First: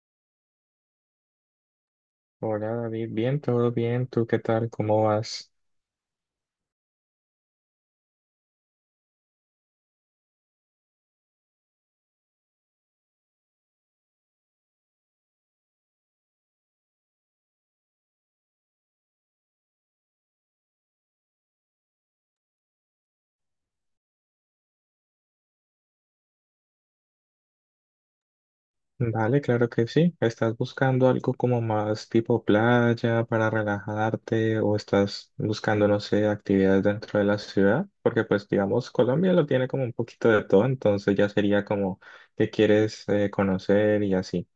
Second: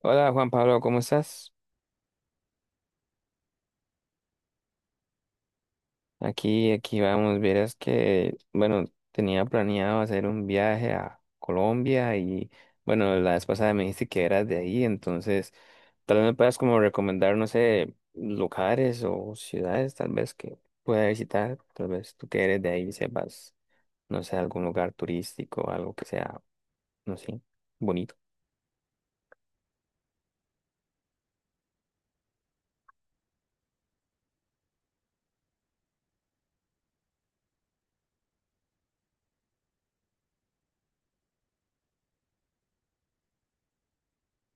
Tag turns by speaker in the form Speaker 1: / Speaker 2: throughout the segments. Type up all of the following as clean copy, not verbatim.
Speaker 1: Hola Juan Pablo, ¿cómo estás?
Speaker 2: Hola David, bien, todo bien, ¿tú qué tal? ¿Cómo vas?
Speaker 1: Aquí vamos, verás que, bueno, tenía planeado hacer un viaje a Colombia y, bueno, la vez pasada me dijiste que eras de ahí, entonces, tal vez me puedas como recomendar, no sé, lugares o ciudades tal vez que pueda visitar, tal vez tú que eres de ahí sepas, no sé, algún lugar turístico, algo que sea, no sé, bonito.
Speaker 2: Vale, claro que sí. ¿Estás buscando algo como más tipo playa para relajarte o estás buscando, no sé, actividades dentro de la ciudad? Porque pues digamos, Colombia lo tiene como un poquito de todo, entonces ya sería como que quieres conocer y así.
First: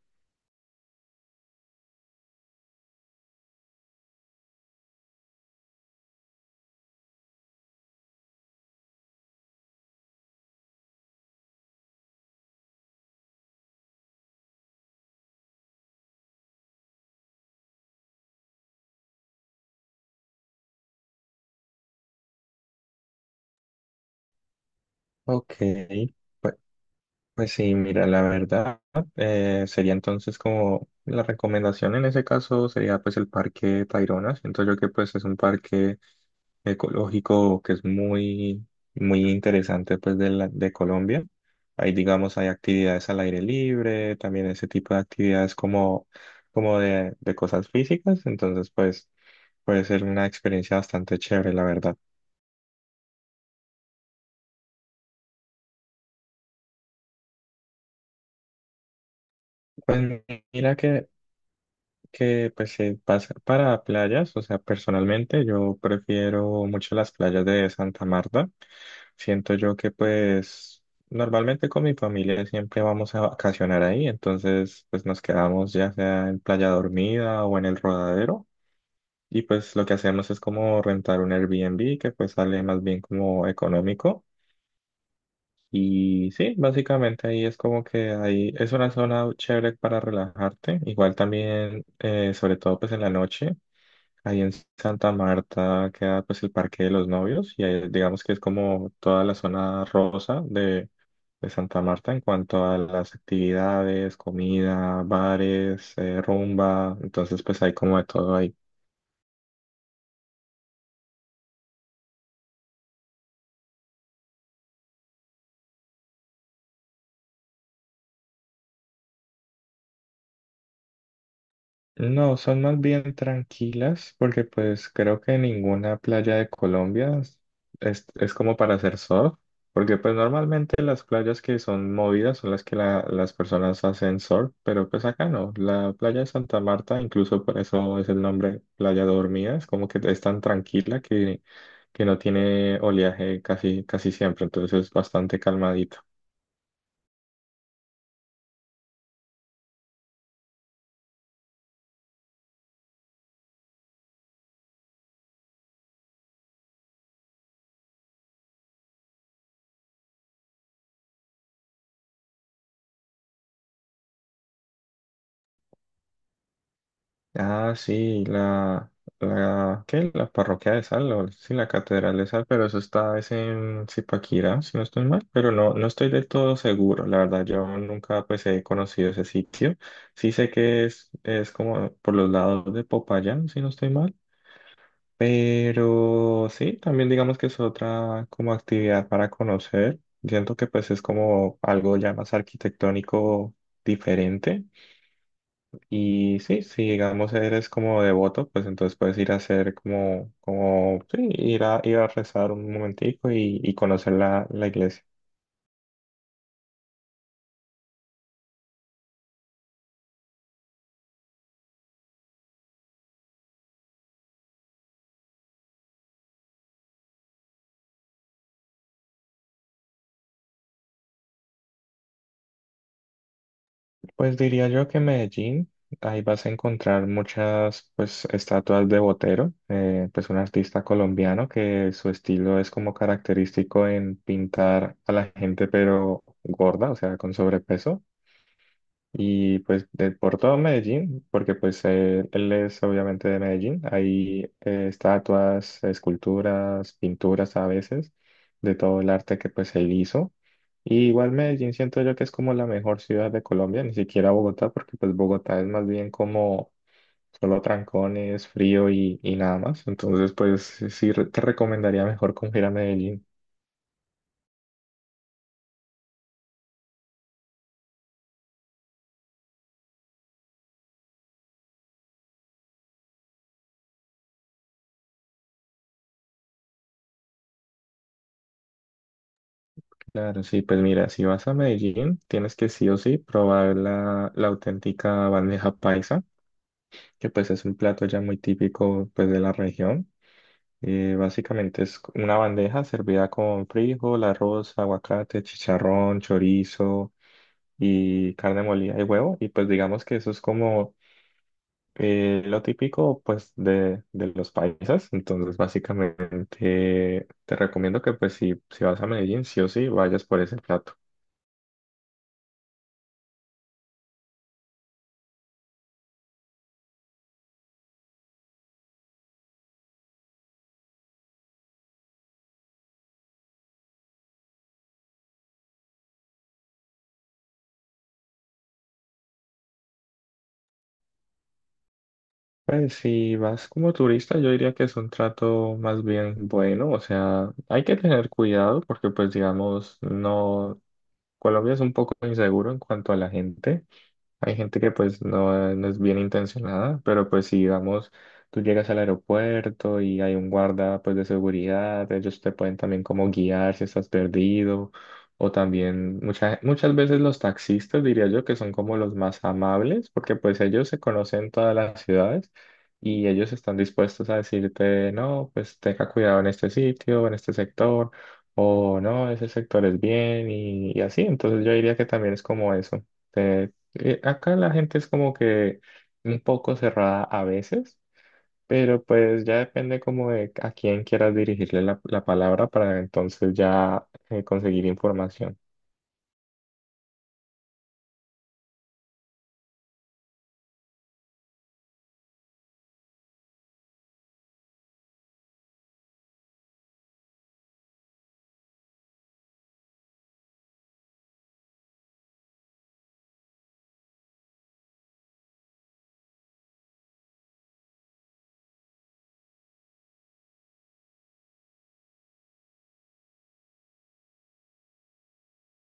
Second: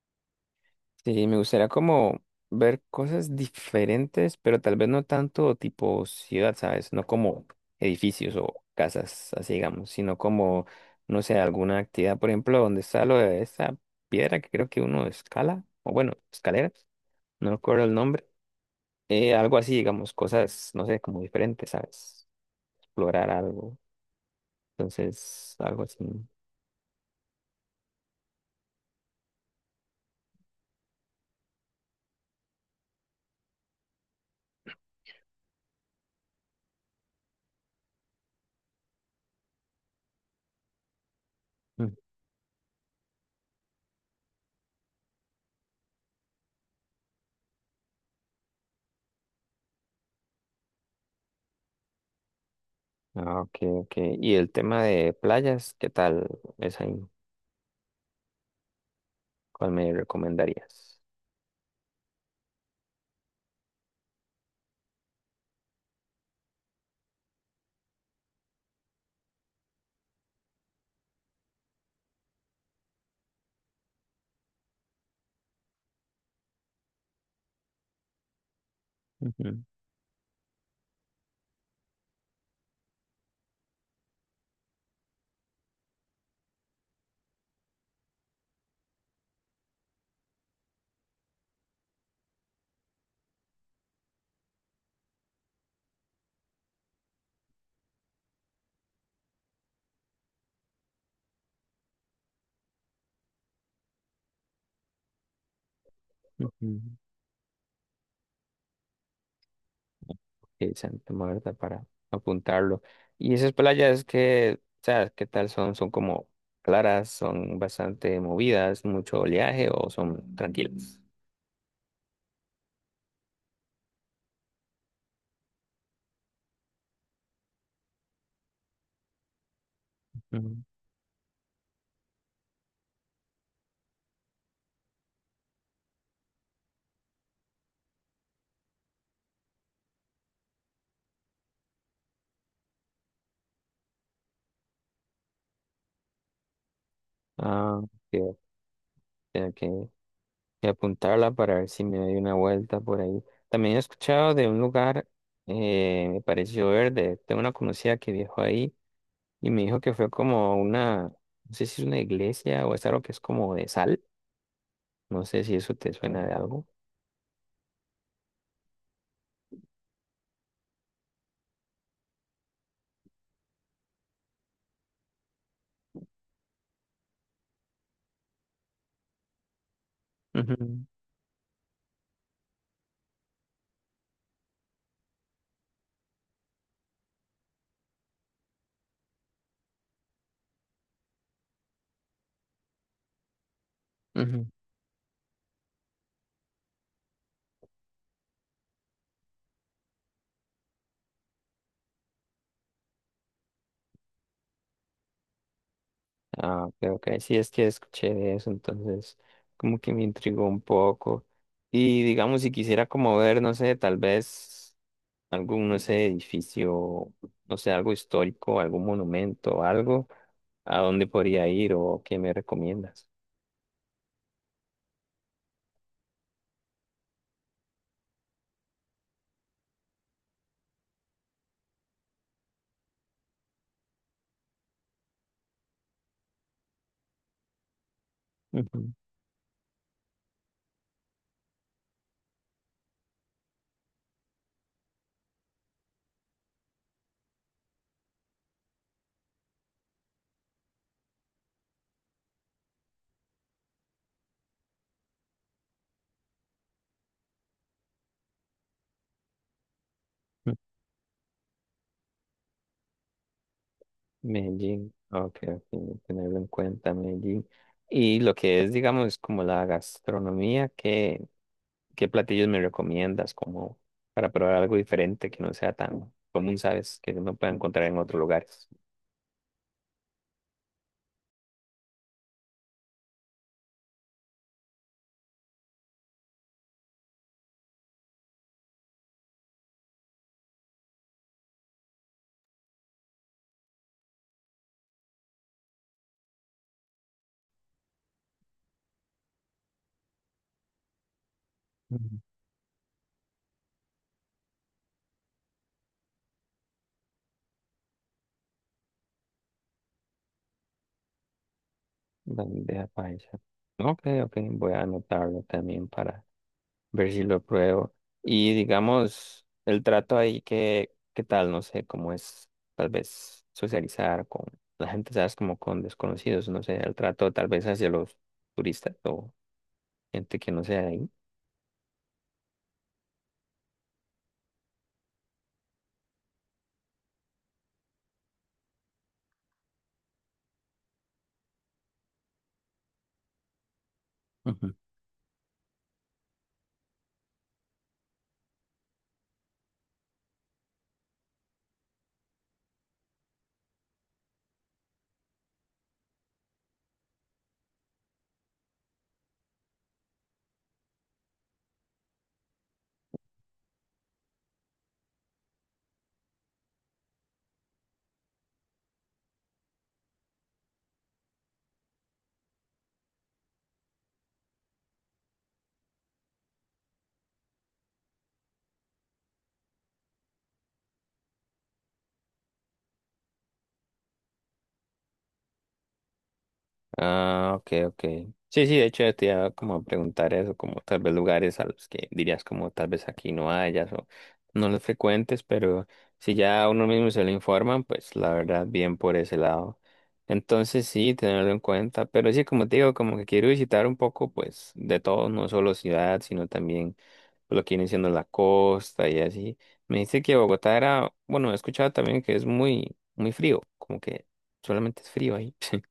Speaker 1: Sí, me gustaría como ver cosas diferentes, pero tal vez no tanto tipo ciudad, ¿sabes? No como edificios o casas, así digamos, sino como, no sé, alguna actividad, por ejemplo, donde está lo de esa piedra que creo que uno escala, o bueno, escalera, no recuerdo el nombre, algo así, digamos, cosas, no sé, como diferentes, ¿sabes? Explorar algo,
Speaker 2: Ok,
Speaker 1: entonces, algo así.
Speaker 2: pues, pues sí, mira, la verdad sería entonces como la recomendación en ese caso sería pues el Parque Tayrona. Siento yo que pues es un parque ecológico que es muy, muy interesante pues de Colombia.
Speaker 1: Mm.
Speaker 2: Ahí digamos hay actividades al aire libre, también ese tipo de actividades como, como de cosas físicas, entonces pues puede ser una experiencia bastante chévere, la verdad.
Speaker 1: Ah, ok, ok. Y el tema de playas, ¿qué tal es ahí? ¿Cuál me
Speaker 2: Pues mira
Speaker 1: recomendarías?
Speaker 2: que pues se pasa para playas, o sea, personalmente yo prefiero mucho las playas de Santa Marta. Siento yo que pues normalmente con mi familia siempre vamos a vacacionar ahí, entonces pues nos quedamos ya sea en Playa Dormida o en el Rodadero y
Speaker 1: Ujú,
Speaker 2: pues lo que hacemos es como rentar un Airbnb que pues sale más bien como económico. Y sí, básicamente ahí es como que ahí es una zona chévere para relajarte. Igual también, sobre todo pues en la noche. Ahí en Santa Marta queda pues el Parque de los Novios y ahí, digamos que es como toda la zona rosa de Santa Marta en cuanto a las actividades, comida, bares,
Speaker 1: ujú.
Speaker 2: rumba, entonces pues hay como de todo ahí.
Speaker 1: Sí, Santa Marta para apuntarlo. Y esas playas que, o sea, ¿qué tal son? ¿Son como claras? ¿Son bastante movidas? ¿Mucho oleaje o son tranquilas?
Speaker 2: No, son más bien tranquilas porque pues creo que ninguna playa de Colombia es como para hacer surf, porque pues
Speaker 1: Ujú.
Speaker 2: normalmente las playas que son movidas son las que las personas hacen surf, pero pues acá no, la playa de Santa Marta, incluso por eso es el nombre Playa Dormida, es como que es tan tranquila que no tiene oleaje casi, casi siempre, entonces es bastante calmadita.
Speaker 1: Ah, ok, ok, tengo que, que apuntarla para ver si me doy una vuelta por ahí. También he escuchado de un lugar, me pareció verde. Tengo una conocida que viajó ahí y me dijo que fue como una, no sé si es una iglesia o es algo que es como de sal. No sé si eso te suena de algo.
Speaker 2: Ah, sí, ¿qué? La parroquia de Sal, o sí, la catedral de Sal, pero eso está, es en Zipaquirá, si no estoy mal, pero no, no estoy del todo seguro, la verdad, yo nunca, pues, he conocido ese sitio, sí sé que
Speaker 1: Ujú,
Speaker 2: es como por los lados de Popayán, si no estoy mal, pero sí, también digamos que es otra como actividad para conocer, siento que, pues, es como algo ya más arquitectónico
Speaker 1: ujú.
Speaker 2: diferente, y sí, si digamos eres como devoto, pues entonces puedes ir a hacer como, como, sí, ir a rezar un momentico y conocer la iglesia.
Speaker 1: Ah, ok, ok. Sí, es que escuché de eso, entonces como que me intrigó un poco. Y digamos, si quisiera como ver, no sé, tal vez algún, no sé, edificio, no sé, algo histórico, algún monumento, algo, ¿a dónde podría ir o qué me recomiendas?
Speaker 2: Pues diría yo que en Medellín, ahí vas a encontrar muchas, pues, estatuas de Botero, pues un artista colombiano que su estilo es como característico en pintar a la gente pero gorda, o sea, con sobrepeso.
Speaker 1: Ujú,
Speaker 2: Y pues por todo Medellín, porque pues él es obviamente de Medellín, hay estatuas, esculturas, pinturas a veces, de todo el arte que pues él hizo. Y igual Medellín siento yo que es como la mejor ciudad de Colombia, ni siquiera Bogotá, porque pues Bogotá es más bien como solo trancones, frío y nada más. Entonces pues sí sí, te recomendaría mejor como ir a Medellín.
Speaker 1: Medellín, ok, ok, tenerlo en cuenta, Medellín. Y lo que es, digamos, como la gastronomía, ¿qué platillos me recomiendas como para probar algo diferente que no sea tan común, sabes, que no pueda encontrar en otros lugares?
Speaker 2: Claro, sí, pues mira, si vas a Medellín, tienes que sí o sí probar la auténtica bandeja paisa, que pues es un plato ya muy típico pues de la región. Básicamente es una bandeja servida con frijol, arroz, aguacate, chicharrón, chorizo y carne molida y huevo. Y pues digamos que eso es como
Speaker 1: Ujú.
Speaker 2: lo típico pues de los paisas. Entonces básicamente te recomiendo que pues si, si vas a Medellín, sí o sí vayas por ese plato.
Speaker 1: Bandeja paisa. Ok, ok, voy a anotarlo también para, ver si lo pruebo. Y digamos, el trato ahí, que ¿qué tal? No sé, cómo es tal vez socializar con la gente, ¿sabes? Como con desconocidos, no sé, el trato tal vez hacia los turistas o gente que no sea de ahí.
Speaker 2: Pues si vas como turista, yo diría que es un trato más bien bueno, o sea, hay que tener cuidado porque pues digamos, no, Colombia es un poco inseguro en cuanto a la gente. Hay gente que pues no, no es bien intencionada, pero pues si digamos, tú llegas al aeropuerto y hay un guarda pues de seguridad, ellos te pueden también como guiar si estás perdido, o también muchas veces los taxistas diría yo que son como los más amables, porque pues ellos se conocen todas las ciudades y ellos están dispuestos a decirte, no, pues tenga cuidado en este sitio, en este sector, o no, ese sector es bien y así, entonces yo diría que también es como eso. ¿Te, acá la gente es como que un poco cerrada a veces, pero pues ya depende como de a quién quieras dirigirle la palabra para entonces ya conseguir información.
Speaker 1: Ah, ok, ok. Sí, sí, de hecho yo te iba como a preguntar eso, como tal vez lugares a los que dirías como tal vez aquí no hayas o no los frecuentes, pero si ya uno mismo se lo informan, pues la verdad bien por ese lado. Entonces sí, tenerlo en cuenta, pero sí, como te digo, como que quiero visitar un poco pues de todo, no solo ciudad, sino también lo que viene siendo la costa y así. Me dice que Bogotá era, bueno, he escuchado también que es muy, muy frío, como que solamente es frío ahí.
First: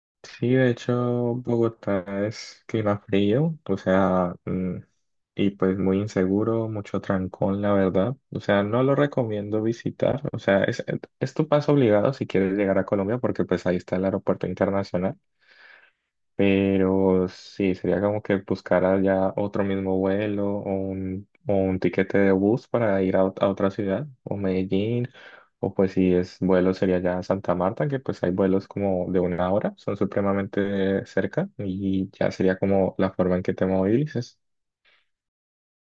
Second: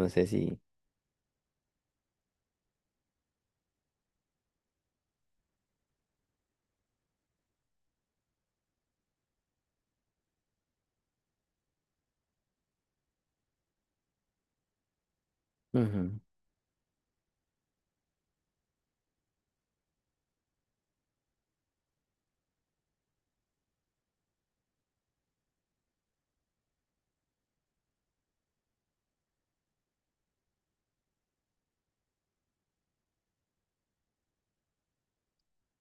Speaker 1: No sé si...
Speaker 2: Sí, de hecho, Bogotá es clima frío, o sea, y pues muy inseguro, mucho trancón, la verdad. O sea, no lo recomiendo visitar, o sea, es tu paso obligado si quieres llegar a Colombia porque pues ahí está el aeropuerto internacional.
Speaker 1: Ujú.
Speaker 2: Pero sí, sería como que buscara ya otro mismo vuelo o o un tiquete de bus para ir a, a otra ciudad, o Medellín, o pues si es vuelo sería ya Santa Marta, que pues hay vuelos como de una hora, son supremamente cerca y ya sería como la forma en que te movilices.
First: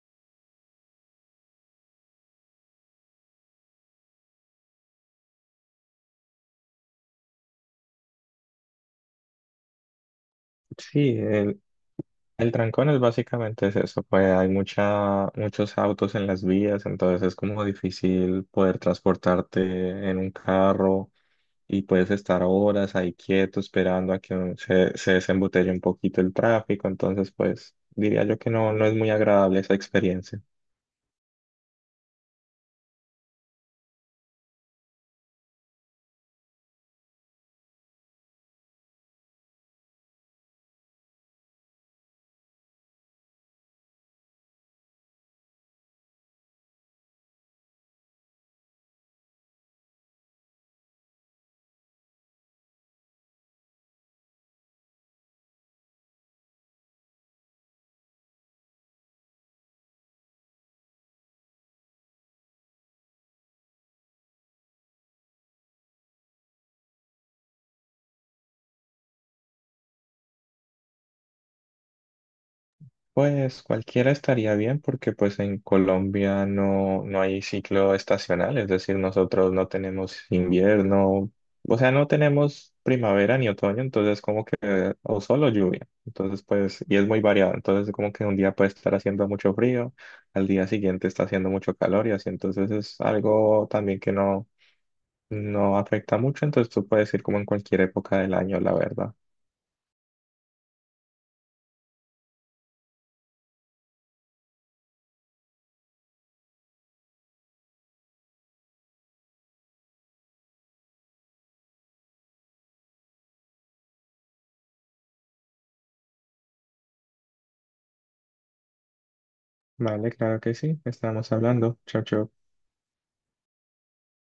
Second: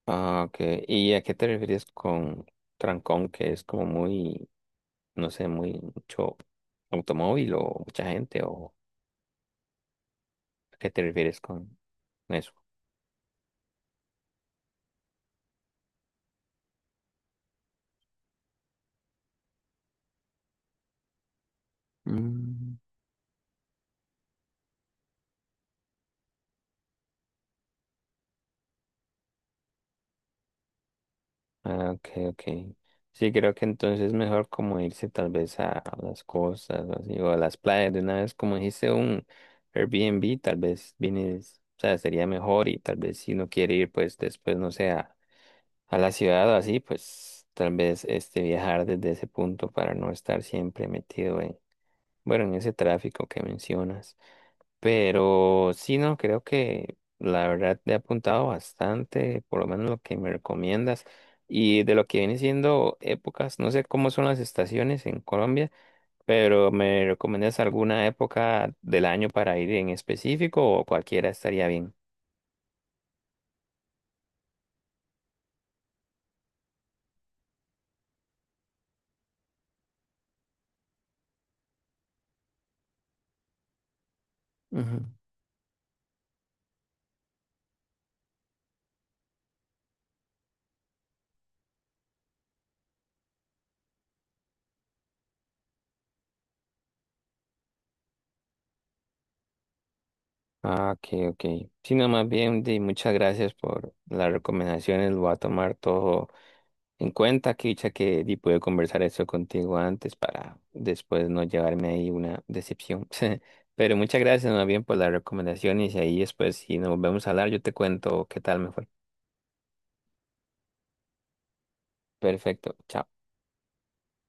Speaker 1: Ah, ok. ¿Y a qué te refieres con trancón, que es como muy, no sé, muy mucho automóvil o mucha gente? ¿O a qué te
Speaker 2: Sí,
Speaker 1: refieres
Speaker 2: el,
Speaker 1: con eso?
Speaker 2: el trancón es básicamente es eso, pues hay mucha, muchos autos en las vías, entonces es como difícil poder transportarte en un carro y puedes estar
Speaker 1: Mm.
Speaker 2: horas ahí quieto esperando a que se desembotelle un poquito el tráfico. Entonces, pues diría yo que no, no es muy agradable esa experiencia.
Speaker 1: Ah, ok, ok. Sí, creo que entonces es mejor como irse tal vez a las costas o así, o a las playas de una vez, como dijiste, un Airbnb, tal vez vienes, o sea, sería mejor y tal vez si no quiere ir, pues después, no sé, a la ciudad o así, pues tal vez este viajar desde ese punto para no estar siempre metido en, bueno, en ese tráfico que mencionas. Pero sí, no, creo que la verdad te he apuntado bastante, por lo menos lo que me recomiendas. Y de lo que viene siendo épocas, no sé cómo son las estaciones en Colombia, pero ¿me recomiendas alguna época del año para ir en específico o cualquiera estaría bien?
Speaker 2: Pues cualquiera estaría bien porque pues en Colombia no, no hay ciclo estacional, es decir, nosotros no tenemos invierno, o sea, no tenemos primavera ni otoño, entonces como que, o solo lluvia, entonces pues, y es muy variado, entonces como que un día puede estar haciendo mucho frío, al día siguiente está haciendo mucho calor y así, entonces es algo también que no, no afecta mucho, entonces tú puedes ir como en cualquier época del año, la verdad.
Speaker 1: Ah, ok, ok. Sí, no, más bien, di, muchas gracias por las recomendaciones. Lo voy a tomar todo en cuenta. Que dicha que di, pude conversar eso contigo antes para después no llevarme ahí una decepción. Pero muchas gracias, más bien, por las recomendaciones. Y ahí después, si nos volvemos a hablar, yo te cuento qué tal me fue.
Speaker 2: Vale, claro que sí, estamos hablando, chao, chao.
Speaker 1: Perfecto. Chao.